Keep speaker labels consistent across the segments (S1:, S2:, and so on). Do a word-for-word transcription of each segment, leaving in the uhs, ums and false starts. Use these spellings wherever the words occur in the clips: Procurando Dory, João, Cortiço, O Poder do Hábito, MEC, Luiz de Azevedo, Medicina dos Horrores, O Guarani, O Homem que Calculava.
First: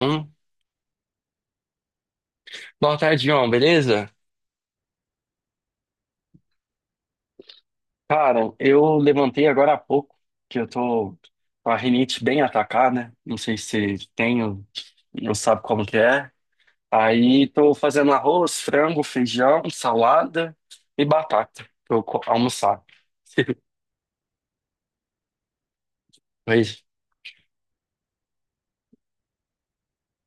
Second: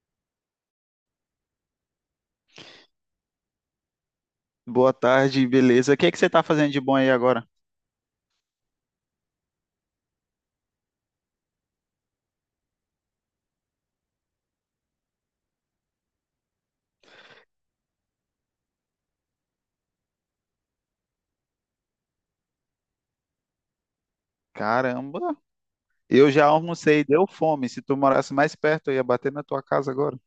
S1: Hum. Boa tarde, João, beleza?
S2: Boa tarde, beleza? O que é que você tá fazendo de bom aí agora?
S1: Cara, eu levantei agora há pouco, que eu tô com a rinite bem atacada, né? Não sei se tenho, não sabe como que é. Aí tô fazendo arroz, frango, feijão, salada e batata pra eu co- almoçar.
S2: Caramba, eu já
S1: Mas,
S2: almocei, deu fome. Se tu morasse mais perto, eu ia bater na tua casa agora.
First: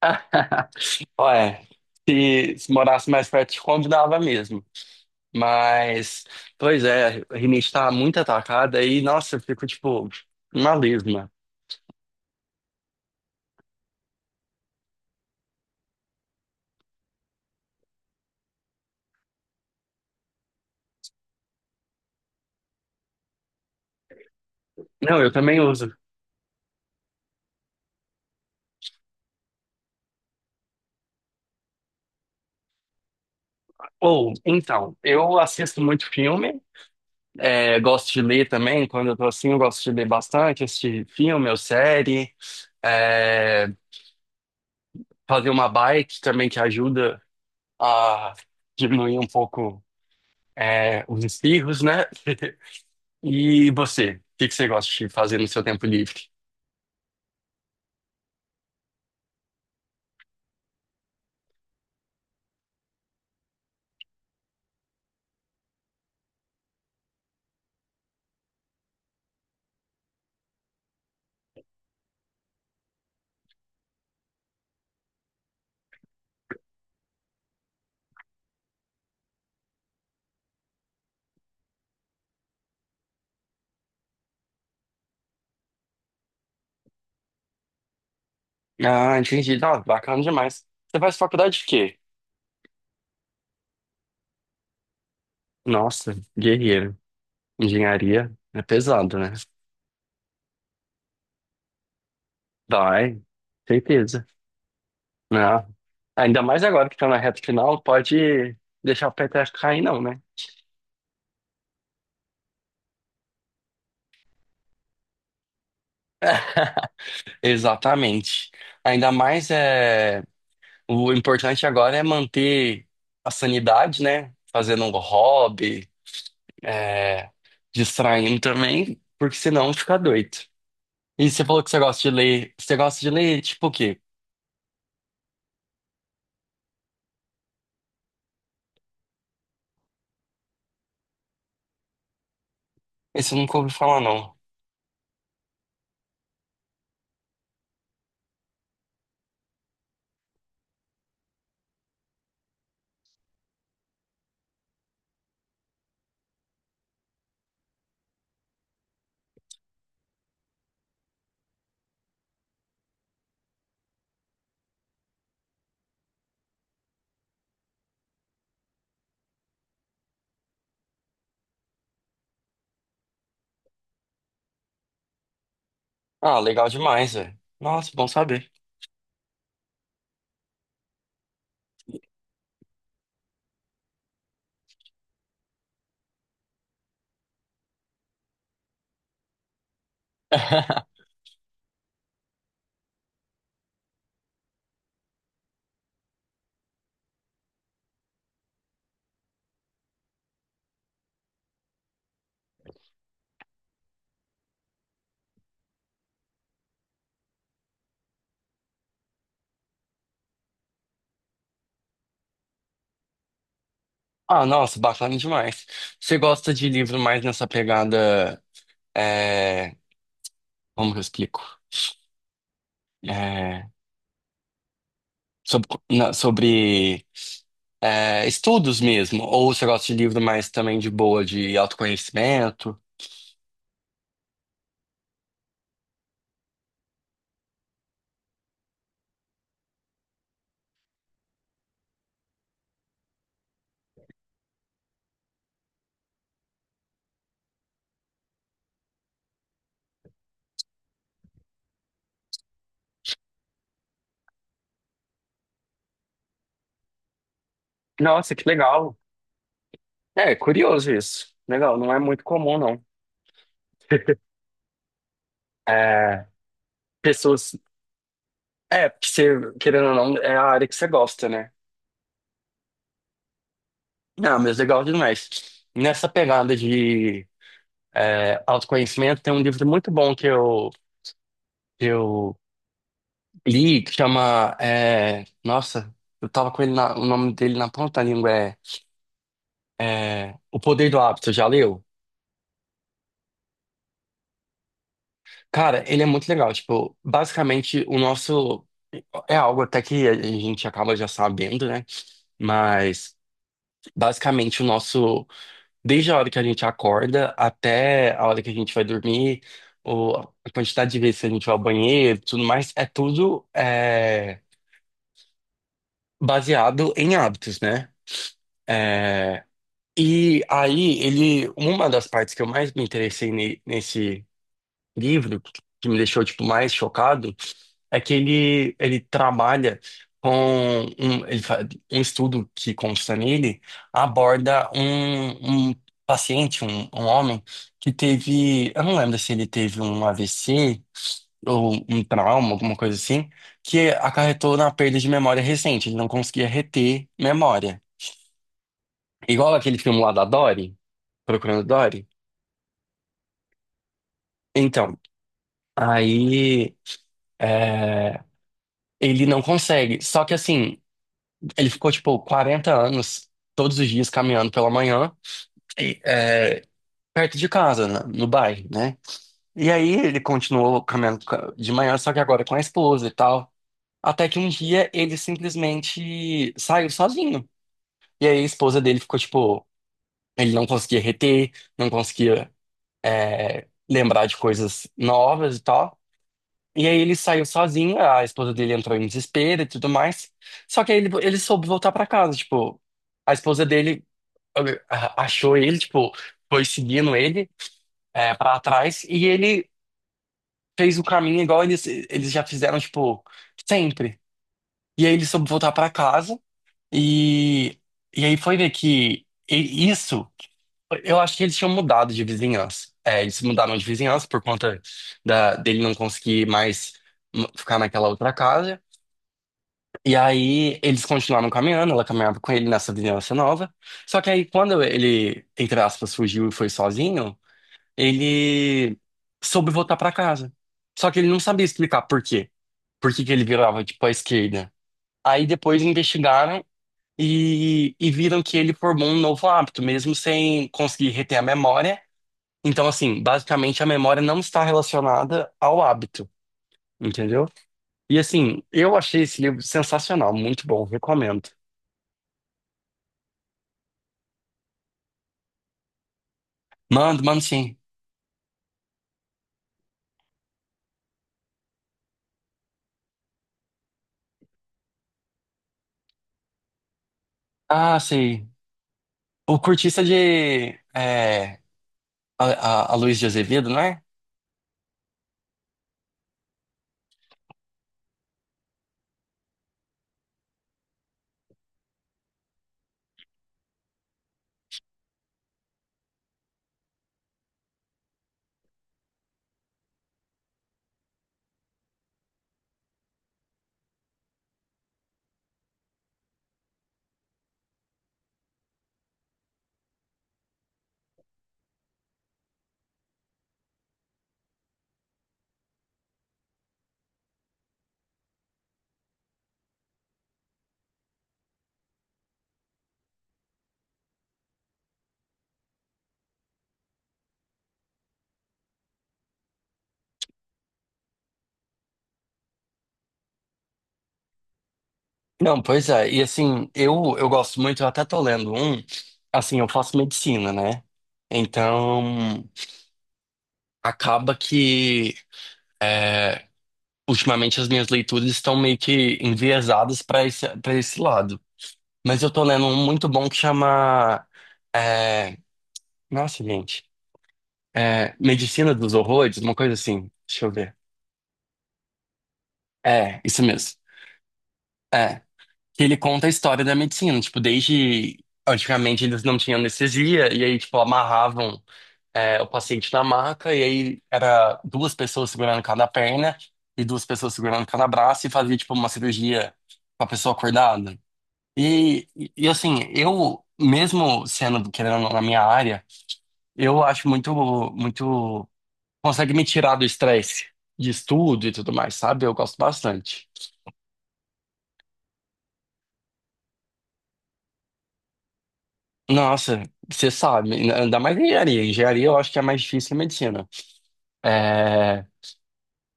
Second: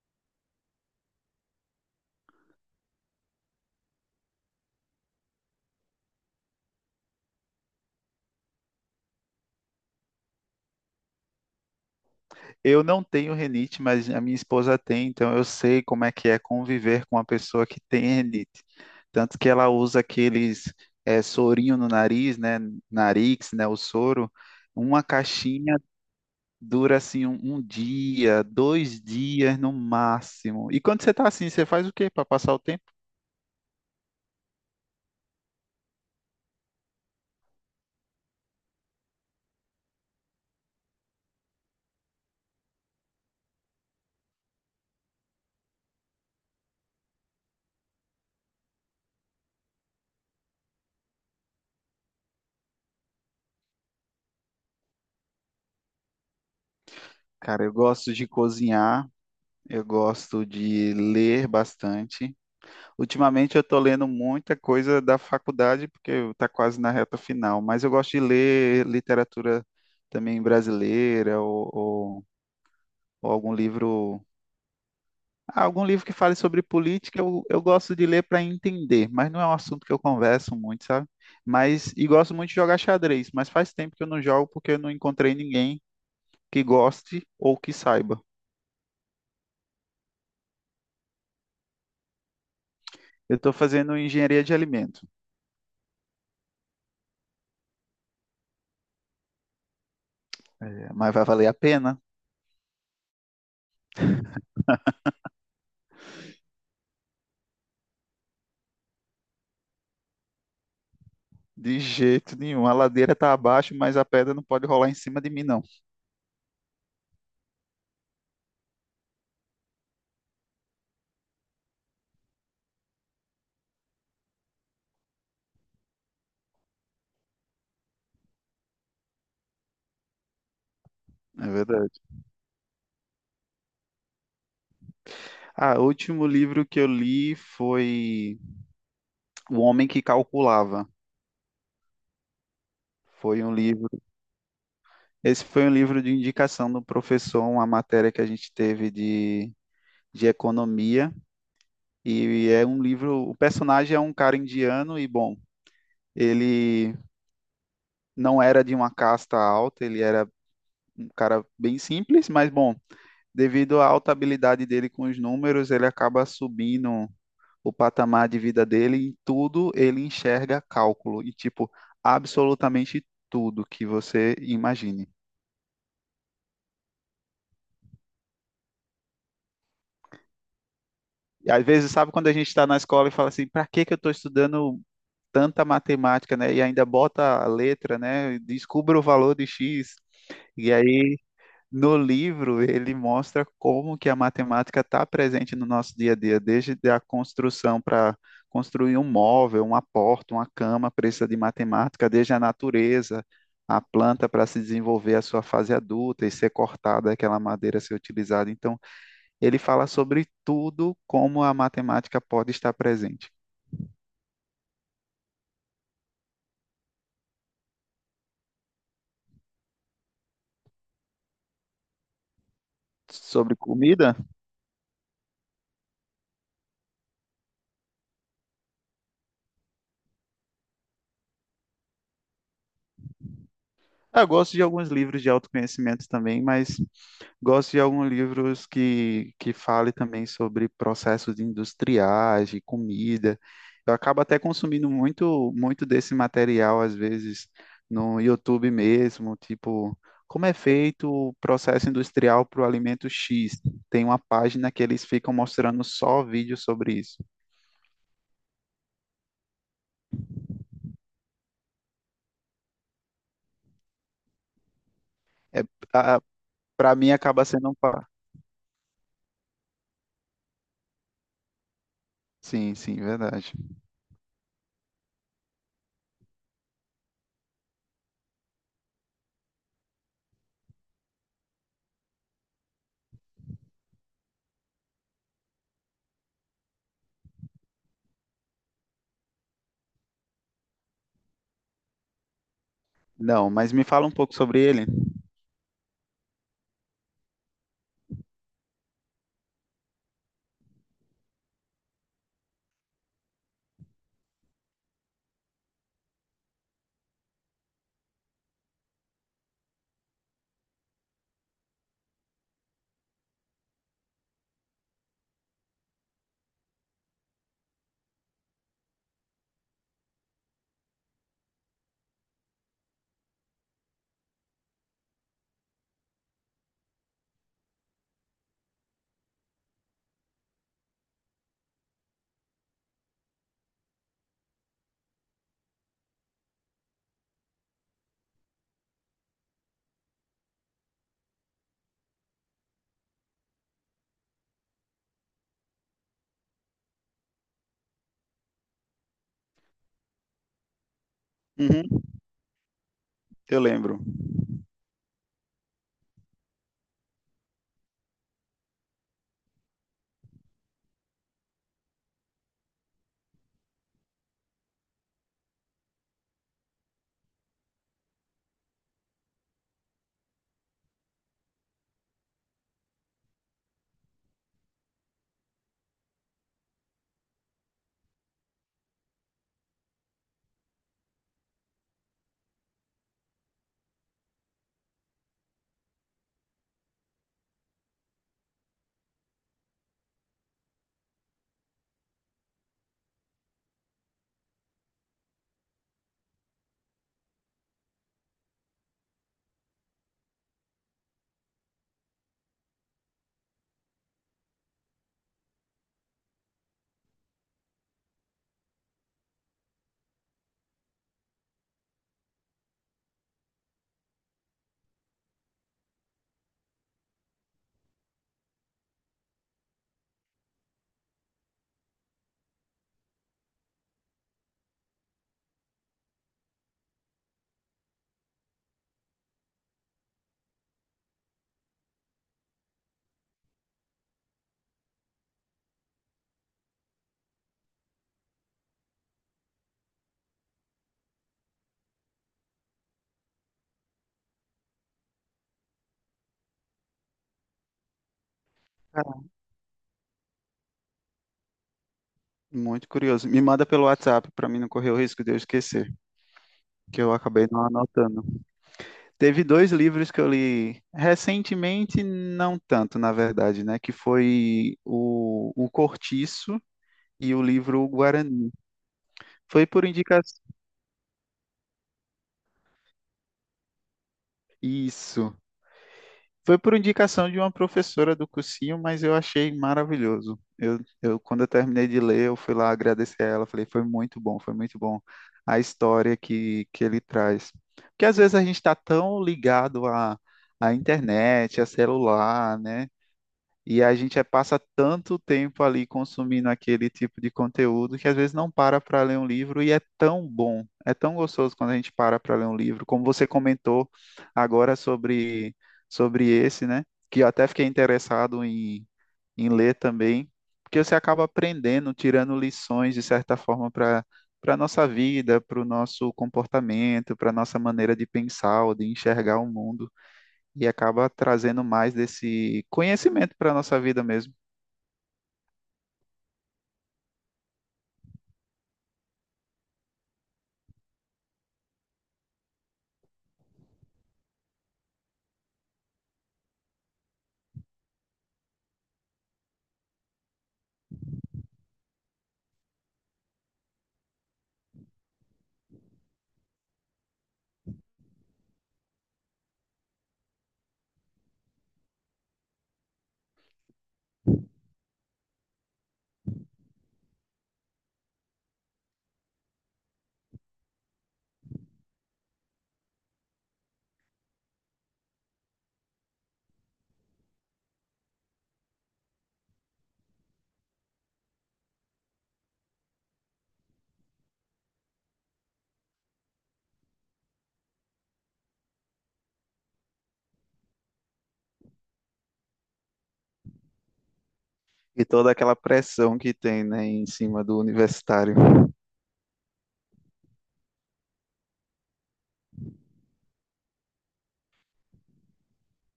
S1: olha, se, se morasse mais perto, te convidava mesmo. Mas, pois é, a rinite tá muito atacada e, nossa, eu fico, tipo, uma lesma.
S2: Eu não tenho renite, mas a minha esposa tem, então eu sei como é que é conviver com uma pessoa que tem renite. Tanto que ela usa aqueles eh, sorinho no nariz, né? Narix, né? O soro. Uma
S1: Não, eu também
S2: caixinha
S1: uso.
S2: dura assim um, um dia, dois dias no máximo. E quando você tá assim, você faz o quê para passar o tempo?
S1: Ou, então, eu assisto muito filme, é, gosto de ler também, quando eu tô assim, eu gosto de ler bastante, assistir filme ou série, é, fazer uma bike também que ajuda a diminuir um pouco, é, os espirros, né? E você, o que que você gosta de fazer no seu tempo livre?
S2: Cara, eu gosto de cozinhar. Eu gosto de ler bastante. Ultimamente eu estou lendo muita coisa da faculdade, porque está quase na reta final, mas eu gosto de ler literatura também brasileira ou, ou- ou algum livro. ah, Algum livro que fale sobre política, eu, eu gosto de ler para entender, mas não é um assunto que eu converso muito, sabe? Mas, e gosto muito de jogar xadrez, mas faz tempo que eu não jogo porque eu não encontrei ninguém que goste ou que saiba.
S1: Ah, entendi. Não, bacana demais. Você faz faculdade de quê?
S2: Eu estou fazendo engenharia de alimento,
S1: Nossa, guerreiro. Engenharia é pesado, né?
S2: mas vai valer a pena?
S1: Vai, certeza. Né? Ainda mais agora que tá na reta final, pode deixar o peteco cair, não, né?
S2: De jeito nenhum. A ladeira tá abaixo, mas a pedra não pode rolar em cima de mim, não.
S1: Exatamente. Ainda mais é o importante agora é manter a sanidade, né? Fazendo um hobby, é, distraindo também, porque senão fica doido. E você
S2: É
S1: falou que você
S2: verdade.
S1: gosta de ler. Você gosta de ler tipo o quê?
S2: Ah, o último livro que eu li foi O Homem que Calculava.
S1: Esse eu
S2: Foi um
S1: nunca ouvi falar,
S2: livro.
S1: não.
S2: Esse foi um livro de indicação do professor, uma matéria que a gente teve de, de economia. E é um livro. O personagem é um cara indiano e, bom, ele não era de uma casta alta, ele era um cara bem simples, mas, bom, devido à alta habilidade dele com os números, ele acaba subindo o patamar de vida dele, em tudo ele enxerga cálculo, e tipo, absolutamente tudo que você imagine.
S1: Ah, legal demais, velho. Nossa, bom saber.
S2: E às vezes, sabe quando a gente está na escola e fala assim, para que que eu estou estudando tanta matemática, né? E ainda bota a letra, né? Descubra o valor de X. E aí no livro, ele mostra como que a matemática está presente no nosso dia a dia, desde a construção para construir um móvel, uma porta, uma cama, precisa de matemática, desde a natureza, a planta para se desenvolver a sua fase adulta e ser cortada, aquela madeira ser utilizada. Então, ele fala sobre tudo como a matemática pode estar presente
S1: Ah, nossa, bacana demais. Você gosta de livro mais nessa pegada? é, Como que eu explico?
S2: sobre
S1: É,
S2: comida.
S1: sobre na- sobre, é, estudos mesmo, ou você gosta de livro mais também de boa, de autoconhecimento?
S2: Ah, eu gosto de alguns livros de autoconhecimento também, mas gosto de alguns livros que, que fale também sobre processos industriais, de comida. Eu acabo até consumindo muito, muito desse material, às vezes, no YouTube mesmo, tipo, como é feito o processo industrial para o alimento X. Tem uma página que eles ficam mostrando só vídeos sobre isso.
S1: Nossa, que legal. É, curioso isso. Legal, não é muito comum, não.
S2: É,
S1: É,
S2: para mim acaba
S1: pessoas.
S2: sendo um... pa-
S1: É, porque você, querendo ou não, é a área que você gosta, né?
S2: Sim, sim, verdade.
S1: Não, mas legal demais. Nessa pegada de é, autoconhecimento, tem um livro muito bom que eu, que eu li, que chama. é, Nossa, eu tava com ele na- o nome dele na ponta da língua. É, é, O Poder do Hábito, já leu?
S2: Não, mas me fala um pouco sobre ele.
S1: Cara, ele é muito legal. Tipo, basicamente, o nosso. É algo até que a gente acaba já sabendo, né? Mas, basicamente, o nosso. Desde a hora que a gente acorda até a hora que a gente vai dormir, ou a quantidade de vezes que a gente vai ao banheiro, tudo mais, é tudo é, baseado em hábitos, né? É, e aí, ele, uma das partes que eu mais me interessei ne- nesse livro, que me deixou tipo mais chocado, é que ele ele trabalha com um, ele fa- um estudo que consta nele aborda um, um paciente, um, um homem que teve, eu não lembro se ele teve um A V C ou um trauma, alguma coisa assim, que acarretou na perda de memória recente, ele não conseguia reter memória. Igual aquele filme lá da Dory. Procurando
S2: Uhum,
S1: Dory?
S2: eu lembro.
S1: Então, aí é, ele não consegue. Só que assim, ele ficou tipo quarenta anos, todos os dias caminhando pela manhã, e, é, perto de casa, né, no bairro, né? E aí ele continuou caminhando ca- de manhã, só que agora com a esposa e tal. Até que um dia ele simplesmente saiu sozinho. E aí a esposa dele ficou tipo, ele não conseguia reter, não conseguia é, lembrar de coisas novas e tal. E aí ele saiu sozinho, a esposa dele entrou em desespero e tudo mais. Só que aí ele, ele soube voltar pra casa, tipo, a esposa dele olha, achou ele, tipo, foi seguindo ele é, para trás e ele fez o caminho igual eles, eles já fizeram, tipo, sempre. E aí ele soube voltar pra casa e, e aí foi ver que e- isso, eu acho que eles tinham mudado de vizinhança. É, eles mudaram de vizinhança por conta da, dele não conseguir mais hum, ficar naquela outra casa. E aí eles continuaram caminhando, ela caminhava com ele nessa vizinhança nova. Só que aí quando ele, entre aspas, fugiu e foi sozinho, ele soube voltar pra casa. Só que ele não sabia explicar por quê. Por que que ele virava, tipo, à esquerda. Aí depois investigaram e, e viram que ele formou um novo hábito, mesmo sem conseguir reter a memória. Então, assim, basicamente a memória não está relacionada ao hábito, entendeu? E assim, eu
S2: Cara,
S1: achei esse livro sensacional, muito bom, recomendo.
S2: muito curioso. Me manda pelo WhatsApp para mim não correr o risco de eu esquecer, que eu
S1: Mando, mando
S2: acabei não
S1: sim.
S2: anotando. Teve dois livros que eu li recentemente, não tanto, na verdade, né? Que foi o, o Cortiço e o livro O
S1: Ah, sei.
S2: Guarani.
S1: O
S2: Foi por
S1: cortiça
S2: indicação.
S1: de é, a, a, a Luiz de Azevedo, não é?
S2: Isso. Foi por indicação de uma professora do cursinho, mas eu achei maravilhoso. Eu, eu, quando eu terminei de ler, eu fui lá agradecer a ela, falei, foi muito bom, foi muito bom a história que, que ele traz. Porque às vezes a gente está tão ligado à, à internet, a celular, né? E a gente é- passa tanto tempo ali consumindo aquele tipo de conteúdo que às vezes não para para ler um livro e é tão bom, é tão gostoso quando a gente para para ler um livro. Como você comentou agora sobre, sobre esse, né? Que eu até fiquei interessado em, em ler também, porque você acaba aprendendo, tirando lições de certa forma para para nossa vida, para o nosso comportamento, para nossa maneira de pensar ou de enxergar o mundo e acaba trazendo mais desse conhecimento para a nossa vida mesmo.
S1: Não, pois é. E assim, eu, eu gosto muito, eu até tô lendo um, assim, eu faço medicina, né? Então, acaba que é, ultimamente as minhas leituras estão meio que enviesadas para esse, para esse lado. Mas eu tô lendo um muito bom que chama. é, Nossa, gente. é, Medicina dos Horrores, uma coisa assim. Deixa eu ver. É, isso mesmo. É, que ele conta a história da medicina, tipo, desde antigamente eles não tinham anestesia, e aí, tipo, amarravam é, o paciente na maca, e aí era duas pessoas segurando cada perna e duas pessoas segurando cada braço, e fazia, tipo, uma cirurgia com a pessoa acordada. E, e assim, eu, mesmo sendo, querendo, ou não, na minha área, eu acho muito, muito, consegue me tirar do estresse de estudo e tudo mais, sabe? Eu gosto bastante.
S2: E toda aquela pressão que tem, né, em cima do universitário.
S1: Nossa, você sabe, ainda mais engenharia. Engenharia eu acho que é mais difícil que medicina. É, é,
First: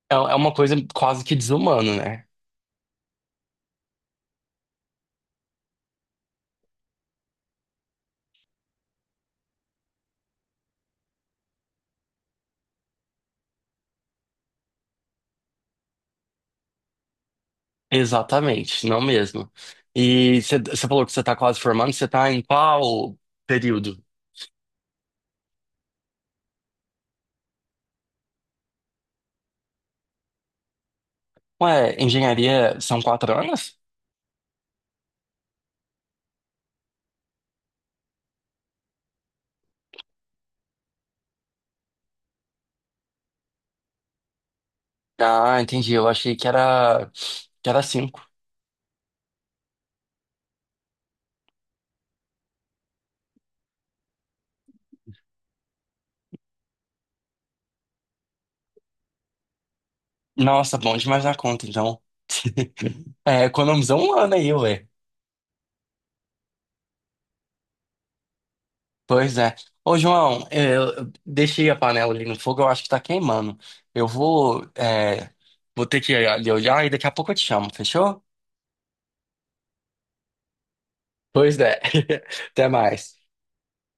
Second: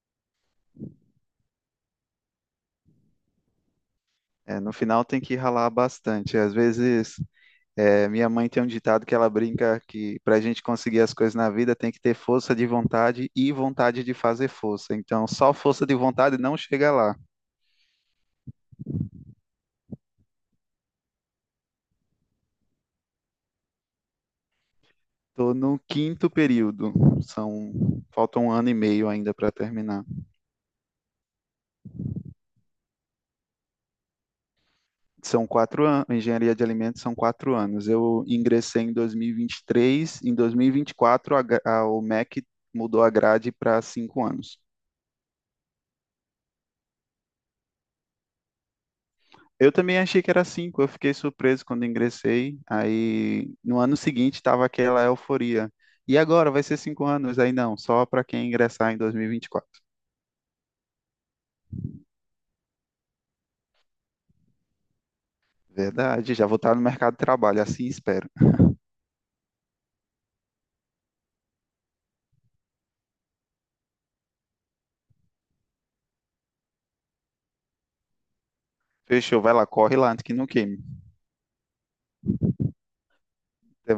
S1: é uma coisa quase que desumana, né?
S2: É, no final tem que ralar bastante. Às vezes, é, minha mãe tem um ditado que ela brinca que para a gente conseguir as coisas na vida tem que ter força de vontade e vontade de fazer força. Então, só força de vontade não chega lá.
S1: Exatamente, não mesmo. E você você falou que você está quase formando, você está em qual período?
S2: Estou no quinto período, são falta um ano e meio ainda para terminar.
S1: Ué, engenharia são quatro anos?
S2: São quatro anos, engenharia de alimentos são quatro anos. Eu ingressei em dois mil e vinte e três, em dois mil e vinte e quatro a, gra- a, o MEC mudou a grade para cinco anos.
S1: Ah, entendi, eu achei que era, que era cinco.
S2: Eu também achei que era cinco, eu fiquei surpreso quando ingressei. Aí no ano seguinte estava aquela euforia. E agora vai ser cinco anos? Aí não, só para quem ingressar em dois mil e vinte e quatro.
S1: Nossa, bom demais na conta, então. É, economizou um ano aí, ué.
S2: Verdade, já vou estar no mercado de trabalho, assim espero.
S1: Pois é. Ô, João, é, eu deixei a panela ali no fogo, eu acho que tá queimando. Eu vou, é, vou ter que ir ali olhar e daqui a pouco eu te chamo, fechou?
S2: Fechou, vai lá, corre lá antes que não queime.
S1: Pois é. Até mais.